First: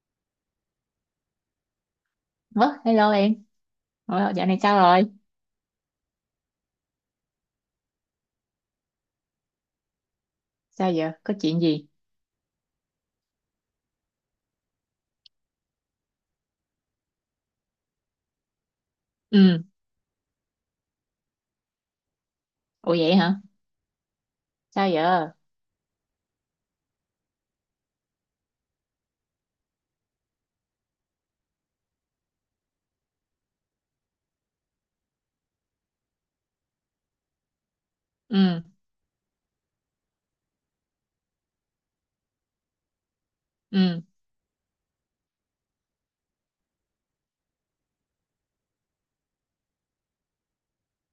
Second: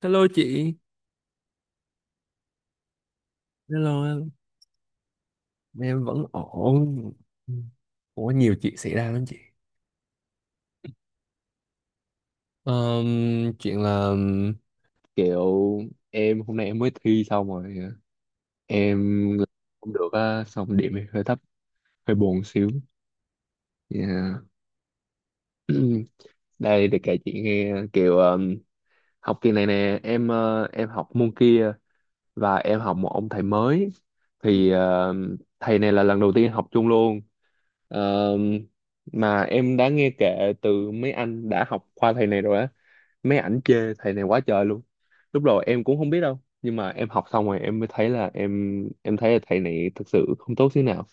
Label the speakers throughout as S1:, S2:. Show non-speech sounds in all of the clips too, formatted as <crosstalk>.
S1: Hello chị.
S2: Ủa, hello em.
S1: Hello, hello.
S2: Dạo này sao rồi?
S1: Em vẫn ổn. Ủa, nhiều chuyện xảy ra lắm chị.
S2: Sao giờ? Có chuyện gì?
S1: Ờm, Chuyện là kiểu hôm nay em mới thi xong rồi. em
S2: Ừ.
S1: Cũng được á, xong điểm hơi thấp, hơi buồn xíu.
S2: Ủa vậy hả?
S1: Yeah.
S2: Sao giờ?
S1: <clears throat> Đây để kể chị nghe kiểu học kỳ này nè, em học môn kia và em học một ông thầy mới, thì ờ, thầy này là lần đầu tiên học chung luôn. Ờ,
S2: Ừ.
S1: mà em đã nghe kể từ mấy anh đã học qua thầy này rồi á, mấy ảnh chê
S2: Ừ.
S1: thầy này quá trời luôn. Lúc đầu em cũng không biết đâu, nhưng mà em học xong rồi em mới thấy là em thấy là thầy này thực sự không tốt thế nào.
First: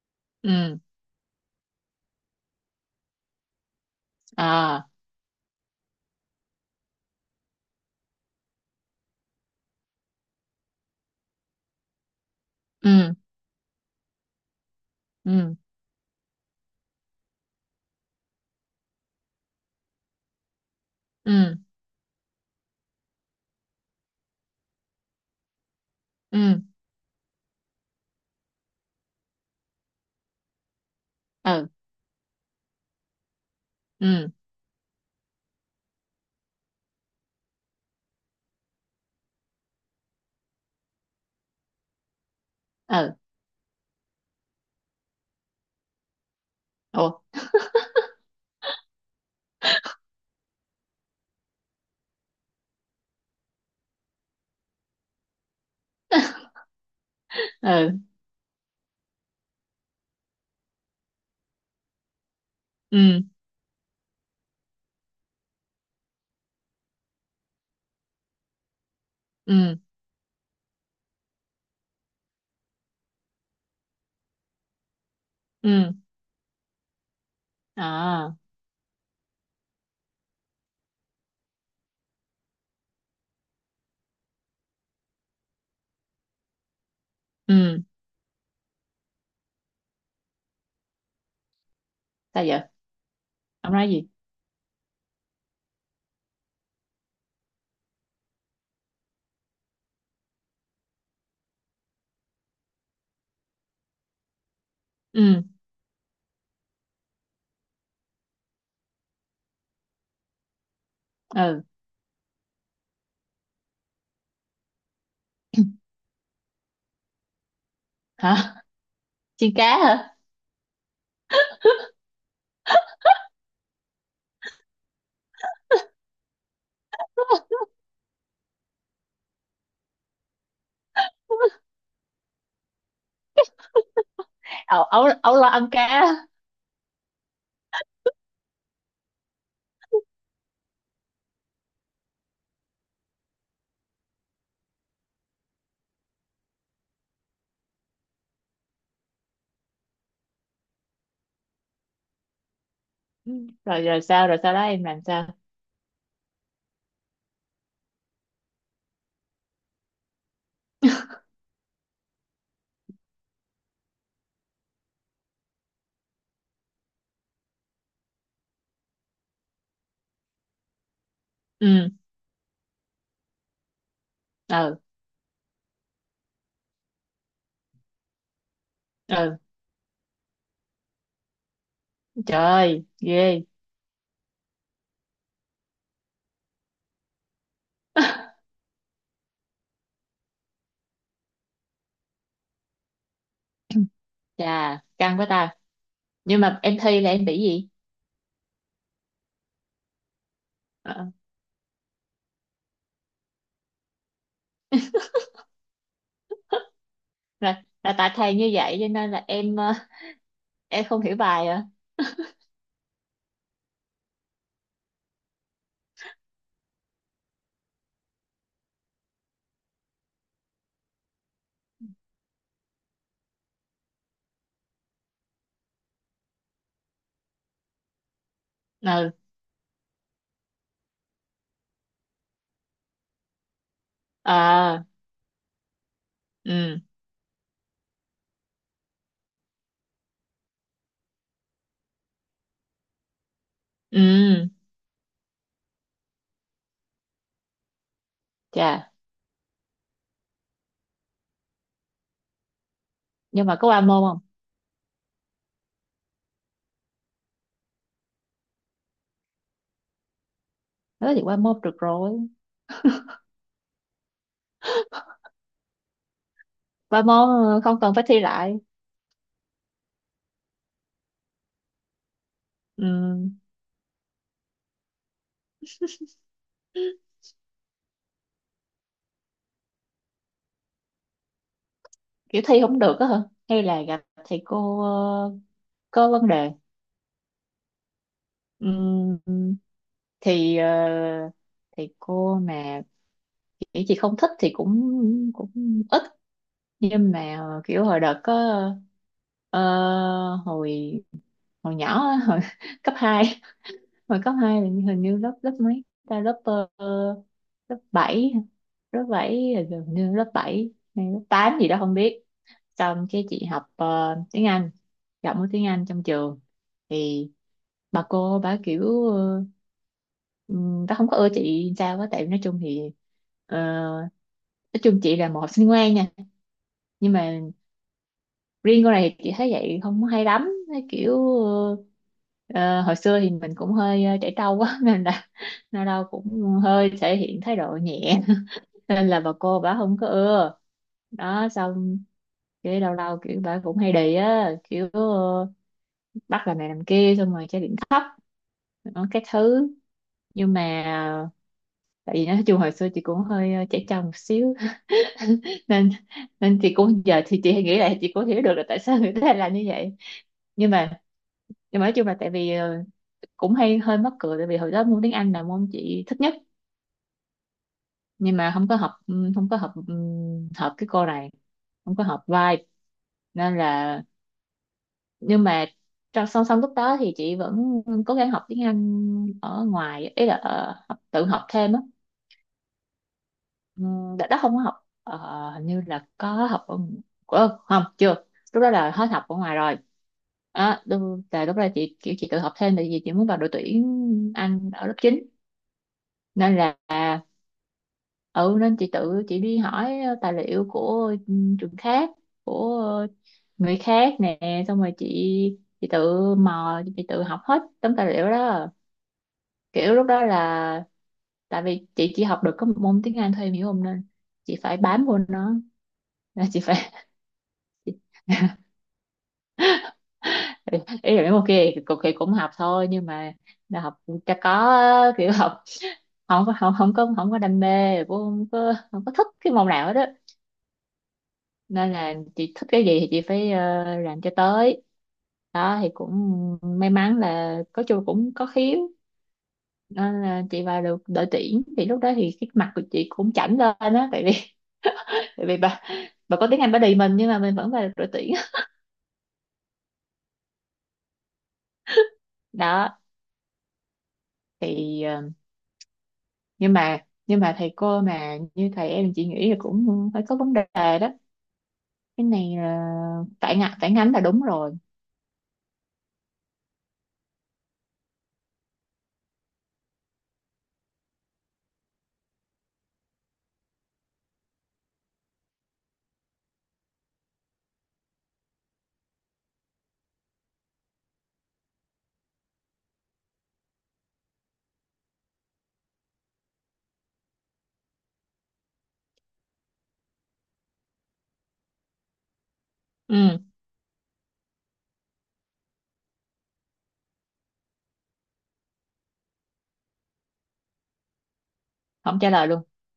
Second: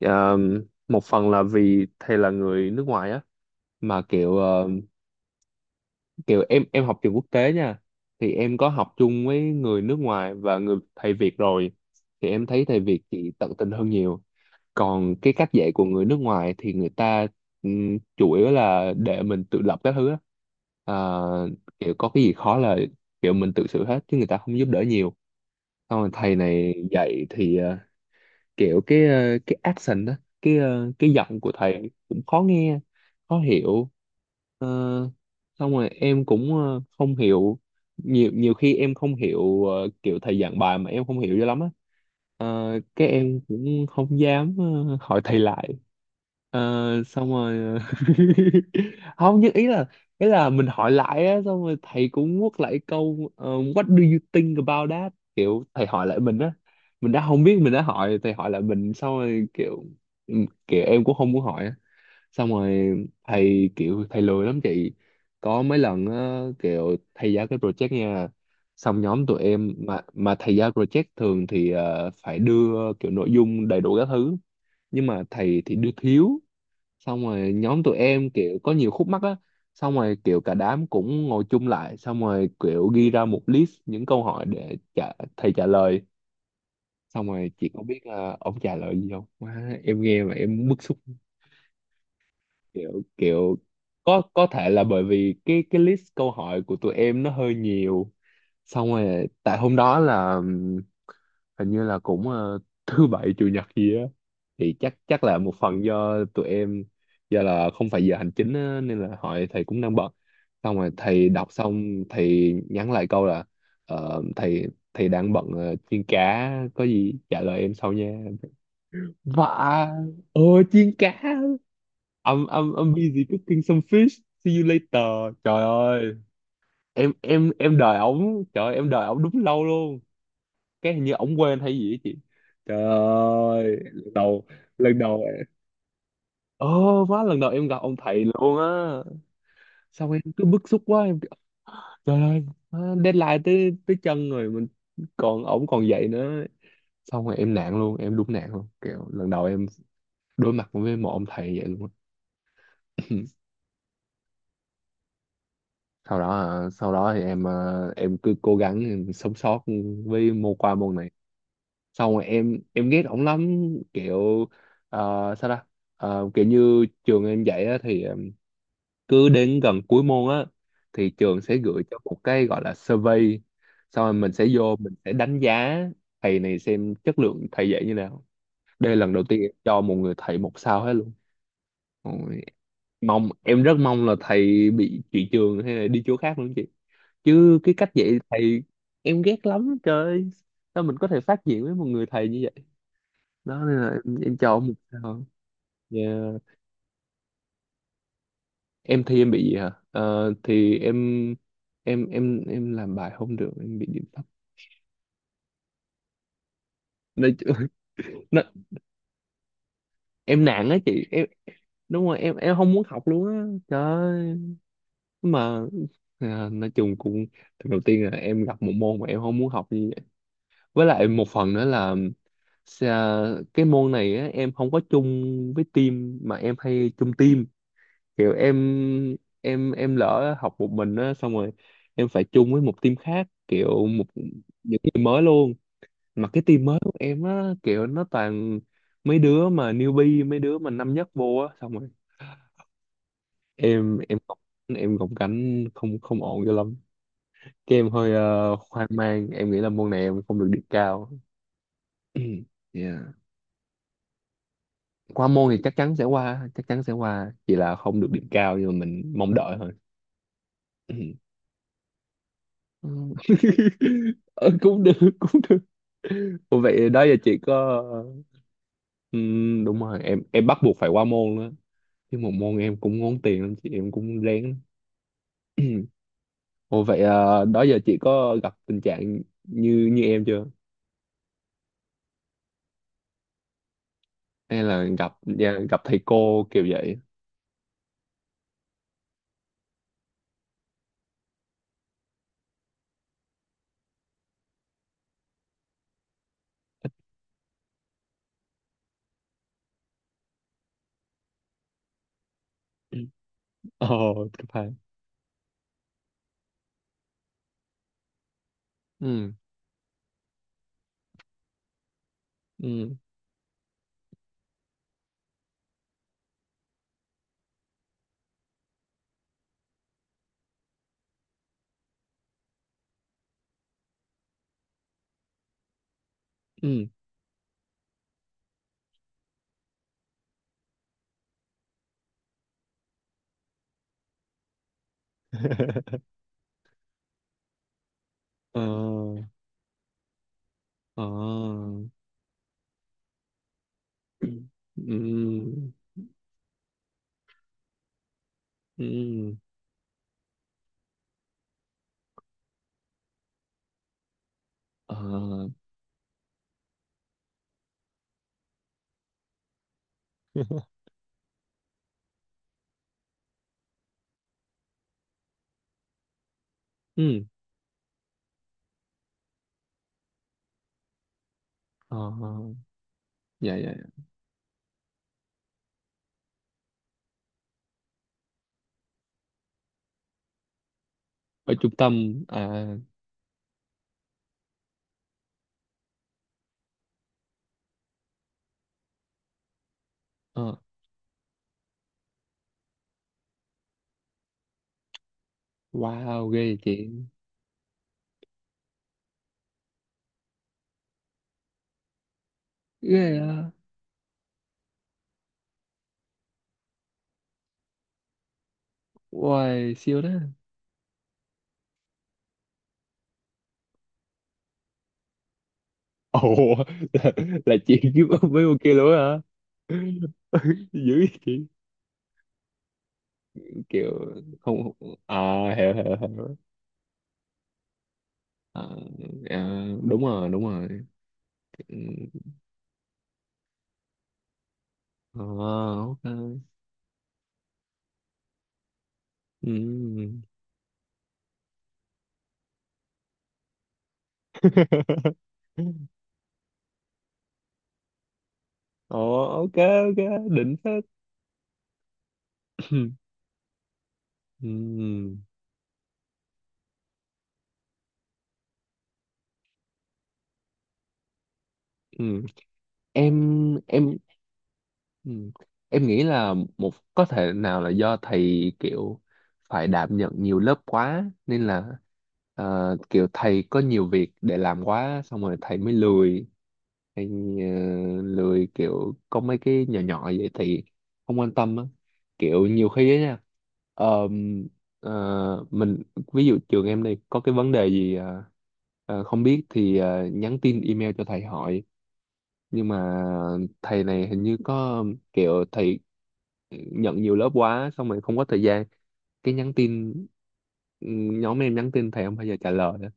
S1: Ờ,
S2: Ừ.
S1: Một phần là vì thầy là người nước ngoài á, mà kiểu
S2: À.
S1: kiểu em học trường quốc tế nha, thì em có học chung với người nước ngoài và người thầy Việt rồi, thì em thấy thầy Việt
S2: Ừ.
S1: chị tận tình hơn nhiều. Còn cái cách
S2: Ừ.
S1: dạy của người nước ngoài thì người ta, chủ yếu là để mình tự lập các thứ á. À,
S2: Ừ.
S1: kiểu có cái gì khó là kiểu mình tự xử hết, chứ người ta không giúp đỡ nhiều. Xong rồi thầy
S2: Ừ.
S1: này dạy thì kiểu cái accent đó, cái giọng của
S2: Ừ.
S1: thầy cũng khó nghe, khó hiểu.
S2: Ừ.
S1: Ờ, Xong rồi em cũng không hiểu. Nhiều Nhiều khi em không hiểu, kiểu thầy giảng bài mà em không hiểu cho lắm á. Cái
S2: Ừ.
S1: em cũng không dám, hỏi thầy lại. Ờ,
S2: Ủa.
S1: xong rồi <laughs> không, nhưng ý là, mình hỏi lại á, xong rồi thầy cũng quất lại câu what do you think about that, kiểu thầy hỏi lại mình á.
S2: <laughs>
S1: Mình đã không biết, mình đã
S2: Ừ.
S1: hỏi, thầy hỏi lại mình, xong rồi kiểu kiểu em cũng không muốn hỏi á. Xong rồi
S2: Ừ.
S1: thầy lười lắm chị. Có mấy lần á, kiểu thầy giao cái project nha, xong nhóm tụi em,
S2: Ừ.
S1: mà thầy giao project thường thì phải đưa kiểu nội dung đầy đủ các thứ, nhưng mà thầy thì đưa
S2: Ừ.
S1: thiếu. Xong rồi nhóm tụi em
S2: À.
S1: kiểu có nhiều khúc mắc á. Xong rồi kiểu cả đám cũng ngồi chung lại, xong rồi kiểu ghi ra một list những câu hỏi để thầy trả lời. Xong rồi chị
S2: Ừ.
S1: có biết là ông trả lời gì không? Má, em nghe mà em bức xúc.
S2: Sao giờ?
S1: Kiểu kiểu
S2: Ông nói gì?
S1: có thể là bởi vì cái list câu hỏi của tụi em nó hơi nhiều, xong rồi tại hôm đó là hình như là cũng thứ bảy chủ nhật gì á, thì chắc chắc là
S2: Ừ.
S1: một phần do tụi em, do là không phải giờ hành chính á, nên là hỏi thầy cũng đang bận. Xong rồi thầy đọc
S2: Ừ.
S1: xong, thầy nhắn lại câu là ờ, thầy thầy đang bận chiên cá, có gì trả lời em sau nha.
S2: Hả? Chiên cá
S1: Vả,
S2: hả?
S1: ờ, chiên cá. I'm, I'm, I'm busy cooking some fish, see you later. Trời ơi, em đợi ổng. Trời ơi, em đợi ổng đúng lâu luôn. Cái hình như ổng quên hay gì á chị. Trời ơi,
S2: Ấu,
S1: lần
S2: ấu,
S1: đầu.
S2: ấu lo ăn cá á.
S1: Ồ, má, lần đầu em gặp ông thầy luôn á. Xong em cứ bức xúc quá, em kiểu, trời ơi, má, deadline tới tới chân rồi mình, còn ổng còn dạy nữa. Xong rồi em nạn luôn, em đúng nạn luôn. Kiểu lần đầu em đối mặt với một ông thầy vậy luôn á.
S2: Ừ.
S1: <clears throat>
S2: Rồi rồi sao? Rồi sau đó em làm sao?
S1: Sau đó, à, sau đó thì em, à, em cứ cố gắng em sống sót với môn qua môn này. Xong rồi em ghét ổng lắm, kiểu à, sao ta? À, kiểu như trường em dạy á, thì à, cứ đến gần cuối môn á thì trường sẽ gửi
S2: Ừ.
S1: cho một cái gọi là survey, xong rồi
S2: Ừ.
S1: mình sẽ đánh giá thầy này, xem chất lượng thầy dạy như nào. Đây là lần đầu
S2: Ừ.
S1: tiên em cho một người thầy một sao hết luôn.
S2: Trời
S1: Ôi,
S2: ơi.
S1: mong,
S2: Ghê.
S1: em rất mong là thầy bị chuyển trường hay là đi chỗ khác luôn chị. Chứ cái cách dạy
S2: <laughs>
S1: thầy em ghét lắm trời ơi. Sao mình có thể phát triển với một người thầy như vậy. Đó nên là em cho một
S2: Chà. Căng
S1: sao.
S2: quá ta. Nhưng
S1: Yeah.
S2: mà em thi là em bị gì?
S1: Em thấy em bị gì hả? Ờ, thì
S2: Ờ,
S1: em làm bài không được, em bị điểm thấp. Nói chứ-
S2: là tại
S1: <laughs>
S2: thầy
S1: nó,
S2: như vậy cho nên là em ờ,
S1: em nản á
S2: em không
S1: chị.
S2: hiểu bài à?
S1: Đúng rồi, em không muốn học luôn á trời ơi. Nhưng mà à, nói chung cũng, lần đầu tiên là em gặp một môn mà em không muốn học như vậy. Với lại một phần nữa là, cái môn này á, em không có chung với team mà em hay chung team. Kiểu
S2: Ừ.
S1: em lỡ học một mình á, xong rồi em phải chung với một team khác, kiểu những
S2: À.
S1: người mới luôn. Mà cái team mới
S2: Ừ.
S1: của em á, kiểu nó toàn mấy đứa mà newbie, mấy đứa mà năm nhất vô á. Xong rồi em em gồng-
S2: Ừ.
S1: em gồng cánh không không ổn cho lắm. Cái em hơi
S2: Chà.
S1: hoang mang, em nghĩ là môn này em không được điểm cao. <clears throat> Yeah.
S2: Nhưng mà có qua môn không?
S1: Qua môn thì chắc chắn sẽ qua, chắc chắn sẽ qua, chỉ là không được điểm cao, nhưng mà mình mong đợi thôi.
S2: Nói thì qua
S1: <clears throat>
S2: môn được rồi.
S1: Ừ. <laughs> Ờ, cũng được, cũng được. Ủa vậy
S2: Qua
S1: đó giờ
S2: môn,
S1: chị
S2: không
S1: có,
S2: cần phải thi lại.
S1: ừ, đúng rồi, em bắt buộc phải qua môn đó. Chứ một môn em cũng ngốn
S2: Ừ,
S1: tiền lắm chị, em cũng rén lắm. <clears throat> Ồ vậy à, đó giờ chị có gặp tình trạng như như em chưa?
S2: kiểu thi không được á hả? Hay là gặp thầy
S1: Hay
S2: cô,
S1: là gặp, dạ, gặp thầy
S2: có vấn
S1: cô
S2: đề?
S1: kiểu vậy?
S2: Ừm, thì ờ, thì cô mà kiểu chị không thích thì cũng cũng ít. Nhưng mà kiểu hồi đợt có, ờ, hồi hồi nhỏ á, hồi <laughs> cấp
S1: <clears throat>
S2: hai. Hồi
S1: Ồ,
S2: cấp
S1: cấp
S2: 2 là
S1: hai.
S2: hình như lớp lớp mấy ta, lớp, lớp bảy. Lớp
S1: Ừ,
S2: 7 là hình như lớp 7 hay lớp 8 gì đó không biết.
S1: ừ,
S2: Xong cái chị học, tiếng Anh, giọng của tiếng Anh trong trường, thì bà cô bà kiểu, bà không có ưa chị sao á, tại nói chung thì, ờ, nói chung chị là một học sinh ngoan nha.
S1: ừ.
S2: Nhưng mà riêng con này thì chị thấy vậy không hay lắm. Thấy kiểu ờ, hồi xưa thì mình cũng hơi trẻ trâu quá <laughs> nên là nó
S1: <laughs>
S2: đâu cũng hơi thể hiện thái độ nhẹ.
S1: Ờ,
S2: <laughs> Nên là bà cô bà không có ưa.
S1: ờ.
S2: Đó xong cái lâu lâu kiểu bà cũng hay đì á, kiểu
S1: Ừ,
S2: bắt làm này làm kia xong rồi chơi điện thấp.
S1: ừ,
S2: Đó, các thứ. Nhưng mà tại vì nói chung hồi xưa chị cũng hơi trẻ trâu một xíu.
S1: ờ.
S2: <laughs> nên nên chị cũng giờ thì chị nghĩ lại, chị cũng hiểu được là tại sao người ta lại làm như vậy. nhưng
S1: <laughs>
S2: mà nhưng mà nói chung là tại vì, cũng hay hơi mắc cười, tại vì hồi đó môn tiếng Anh là môn chị thích nhất.
S1: Ừ,
S2: Nhưng mà không có hợp, không có hợp, hợp cái cô này, không
S1: ờ.
S2: có hợp vibe,
S1: Dạ,
S2: nên
S1: dạ,
S2: là.
S1: dạ.
S2: Nhưng mà trong song song lúc đó thì chị vẫn cố gắng học tiếng Anh ở ngoài, ý là học, tự học
S1: Ở
S2: thêm
S1: trung
S2: á.
S1: tâm à,
S2: Ừ, đợt đó không có học, hình như là có học ở, không, chưa, lúc đó là hết học ở ngoài rồi.
S1: ờ.
S2: Đó, là lúc đó chị kiểu chị tự học thêm, tại vì chị muốn vào đội tuyển Anh ở lớp chín.
S1: Wow,
S2: Nên
S1: ghê chị.
S2: là ừ nên chị tự chị đi hỏi tài liệu của, trường khác, của
S1: Ghê à.
S2: người khác nè, xong rồi chị tự mò chị tự học hết tấm tài liệu đó.
S1: Wow,
S2: Kiểu
S1: siêu
S2: lúc
S1: đó.
S2: đó là tại vì chị chỉ học được có một môn tiếng Anh thôi, em hiểu không, nên chị phải bám vô nó,
S1: Ồ,
S2: là chị phải. <laughs>
S1: là, là chị kiếm mấy cô kia luôn á hả? <laughs> Dữ vậy
S2: Ý là mấy môn
S1: chị.
S2: kia thì cũng cũng học thôi, nhưng mà là học
S1: Kiểu
S2: cho có
S1: không...
S2: á,
S1: À,
S2: kiểu học
S1: hiểu, hiểu, hiểu.
S2: không có đam mê, cũng
S1: À,
S2: không có thích cái
S1: à,
S2: môn nào hết
S1: đúng
S2: đó.
S1: rồi, đúng rồi. Ừ.
S2: Nên là chị thích cái gì thì chị phải, làm cho tới. Đó
S1: À,
S2: thì
S1: ok.
S2: cũng may mắn là có chung cũng có khiếu.
S1: Ừ.
S2: Nên là chị vào được đội tuyển, thì lúc đó thì cái mặt của chị cũng chảnh lên á, tại vì <laughs> tại vì bà
S1: <laughs>
S2: bà có tiếng Anh bà đì mình, nhưng mà mình vẫn vào được đội tuyển.
S1: Ồ, ok, ok. Đỉnh phết. <coughs>
S2: Đó
S1: Ừ.
S2: thì, nhưng mà nhưng mà thầy cô mà như thầy em chị nghĩ là cũng phải có vấn đề. Đó, cái
S1: Ừ.
S2: này là
S1: Em,
S2: phản
S1: em
S2: ánh là đúng rồi.
S1: Ừ. Em nghĩ là một, có thể nào là do thầy kiểu phải đảm nhận nhiều lớp quá nên là kiểu thầy có nhiều việc để làm quá, xong rồi thầy mới lười. Hay ờ, lười kiểu có mấy cái nhỏ nhỏ vậy thì không quan tâm á. Kiểu nhiều khi á nha, ờm, mình, ví dụ trường em đi có cái vấn đề gì không biết thì nhắn tin email cho thầy hỏi, nhưng mà
S2: Ừ,
S1: thầy này hình như có kiểu thầy nhận nhiều lớp quá, xong rồi không có thời gian. Cái nhắn tin, ừ, nhóm em nhắn tin thầy không
S2: không
S1: bao
S2: trả
S1: giờ
S2: lời
S1: trả
S2: luôn.
S1: lời á.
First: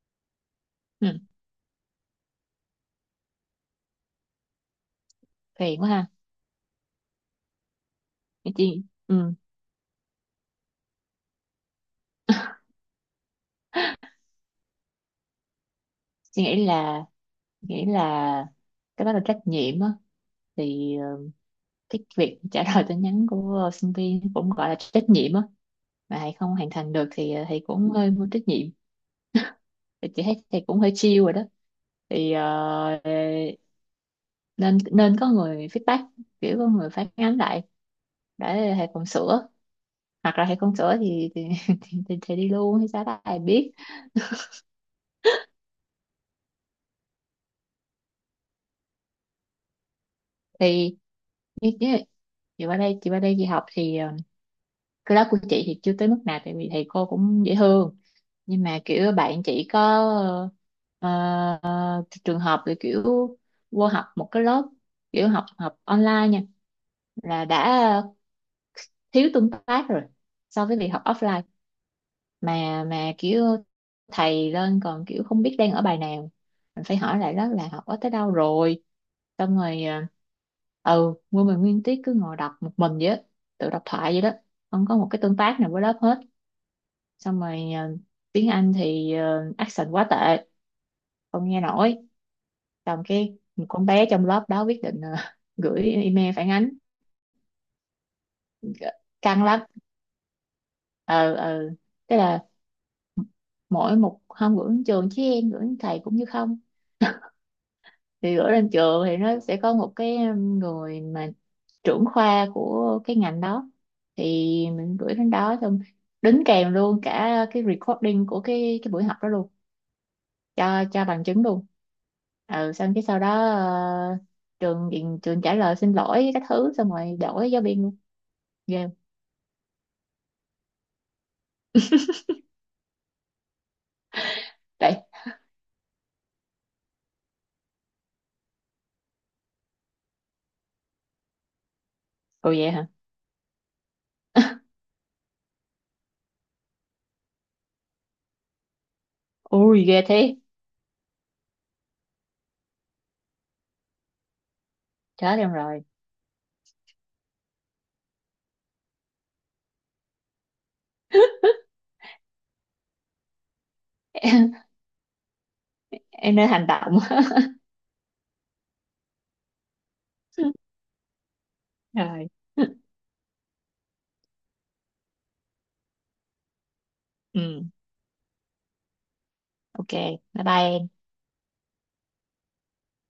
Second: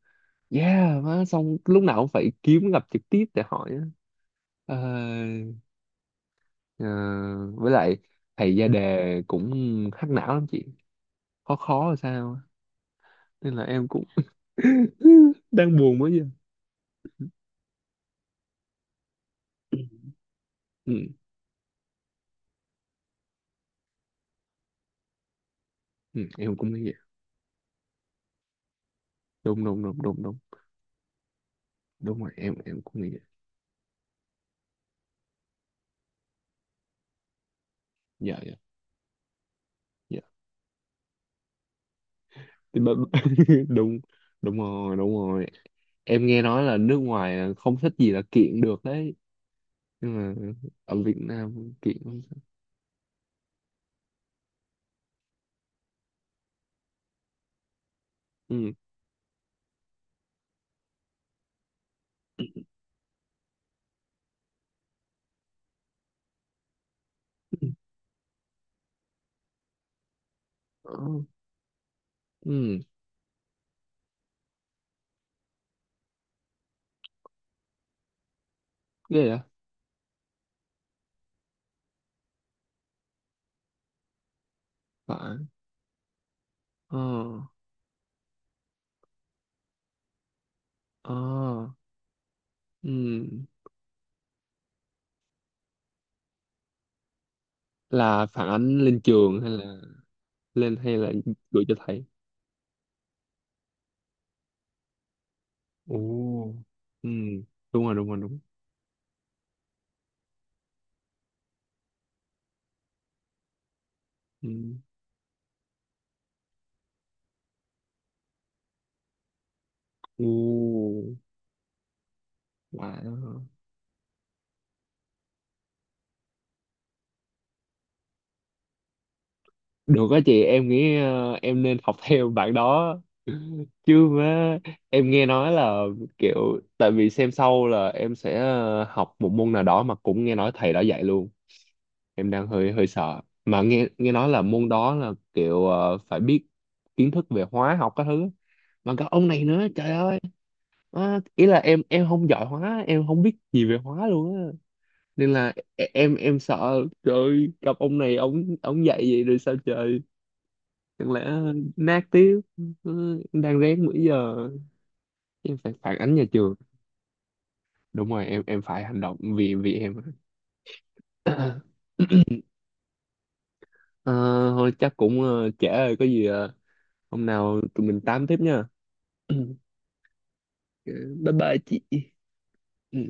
S1: Yeah
S2: Ừ,
S1: má. Xong lúc nào cũng phải kiếm gặp trực tiếp để hỏi á. Ờ,
S2: phiền quá ha
S1: ờ, với lại thầy ra <laughs>
S2: chị.
S1: đề
S2: Ừ,
S1: cũng hack não lắm chị, khó, khó là sao á. Nên là em cũng <laughs> đang buồn mới giờ.
S2: chị nghĩ là cái đó là trách nhiệm á, thì
S1: Ừ,
S2: cái việc trả lời tin nhắn của sinh viên cũng gọi là trách nhiệm á, mà
S1: ừ,
S2: thầy không
S1: em
S2: hoàn
S1: cũng nghĩ
S2: thành
S1: vậy.
S2: được thì thầy cũng hơi vô trách nhiệm.
S1: Đúng, đúng, đúng,
S2: Thì
S1: đúng,
S2: chị
S1: đúng.
S2: thấy thầy cũng hơi chill rồi đó.
S1: Đúng rồi,
S2: Thì
S1: em cũng nghĩ vậy.
S2: nên nên có người feedback, kiểu có người phản ánh lại
S1: Dạ, dạ,
S2: để thầy còn sửa,
S1: dạ.
S2: hoặc là thầy không sửa thì <laughs> thì đi luôn
S1: Thì
S2: hay
S1: bà-
S2: sao đó ai
S1: <laughs>
S2: biết.
S1: đúng, đúng rồi, đúng rồi. Em nghe nói là nước ngoài không thích gì là kiện được đấy, nhưng mà
S2: Thì
S1: ở Việt
S2: như
S1: Nam kiện
S2: như
S1: không thích.
S2: chị qua đây chị học thì, cái lớp của chị thì chưa tới mức nào, tại vì thầy cô cũng dễ thương. Nhưng
S1: Ừ,
S2: mà kiểu bạn chỉ có, ờ, trường hợp là kiểu vô học một cái lớp, kiểu học học online nha, là đã thiếu tương tác rồi so với việc học
S1: ừ,
S2: offline.
S1: ừ,
S2: Mà kiểu thầy lên còn kiểu không biết đang ở bài nào, mình phải hỏi lại đó là học ở tới đâu rồi.
S1: ghê vậy.
S2: Xong rồi ừ nguyên tiết cứ ngồi đọc một mình vậy á, tự đọc thoại vậy đó, không có một cái tương
S1: Phải,
S2: tác nào với lớp hết.
S1: ờ,
S2: Xong rồi, tiếng Anh thì accent quá tệ,
S1: ờ,
S2: không nghe nổi. Xong
S1: ừ.
S2: cái một con bé trong lớp đó quyết định, <laughs> gửi email phản ánh.
S1: Là phản ánh
S2: G-
S1: lên trường
S2: căng
S1: hay
S2: lắm.
S1: là lên, hay là
S2: ờ
S1: gửi
S2: ờ
S1: cho thầy?
S2: tức là mỗi một hôm gửi đến trường chứ em gửi đến thầy cũng như không.
S1: Ồ, ừ, đúng rồi, đúng rồi,
S2: Thì
S1: đúng.
S2: gửi lên trường thì nó sẽ có một cái, người mà trưởng khoa của cái ngành đó, thì
S1: Ừ.
S2: mình gửi đến đó xong đính kèm luôn cả cái recording của cái buổi học đó luôn, cho
S1: Ồ.
S2: bằng chứng luôn. Ừ, xong cái sau
S1: Wow.
S2: đó, trường trả lời xin lỗi các thứ, xong rồi đổi giáo viên luôn. Ghê không?
S1: Được á chị, em nghĩ em nên học <laughs> theo bạn đó. Chứ mà
S2: Đấy.
S1: em nghe nói là kiểu, tại vì xem sau là em sẽ học một môn nào đó mà cũng nghe nói thầy đã dạy luôn. Em đang
S2: Ồ, vậy
S1: hơi
S2: hả?
S1: hơi sợ. Mà nghe nghe nói là môn đó là kiểu phải biết kiến thức về hóa học các thứ. Mà cả ông này nữa,
S2: Ui,
S1: trời
S2: ghê
S1: ơi.
S2: thế.
S1: Má, ý là em không giỏi hóa, em không biết gì về hóa luôn á. Nên
S2: Chết em
S1: là
S2: rồi.
S1: em sợ trời ơi, gặp ông này, ông dạy vậy rồi sao trời, chẳng lẽ
S2: <laughs>
S1: nát tiếp. Ừ, đang rén bữa giờ,
S2: em
S1: em phải phản ánh nhà
S2: em nên
S1: trường.
S2: hành động.
S1: Đúng rồi, em phải hành động, vì vì em.
S2: <laughs>
S1: <clears throat>
S2: Rồi.
S1: Ờ, thôi chắc cũng trễ rồi, có gì hôm nào
S2: Ừ.
S1: tụi mình tám tiếp nha. <clears throat>
S2: OK. Bye bye em.
S1: Bye bye chị. Ừ.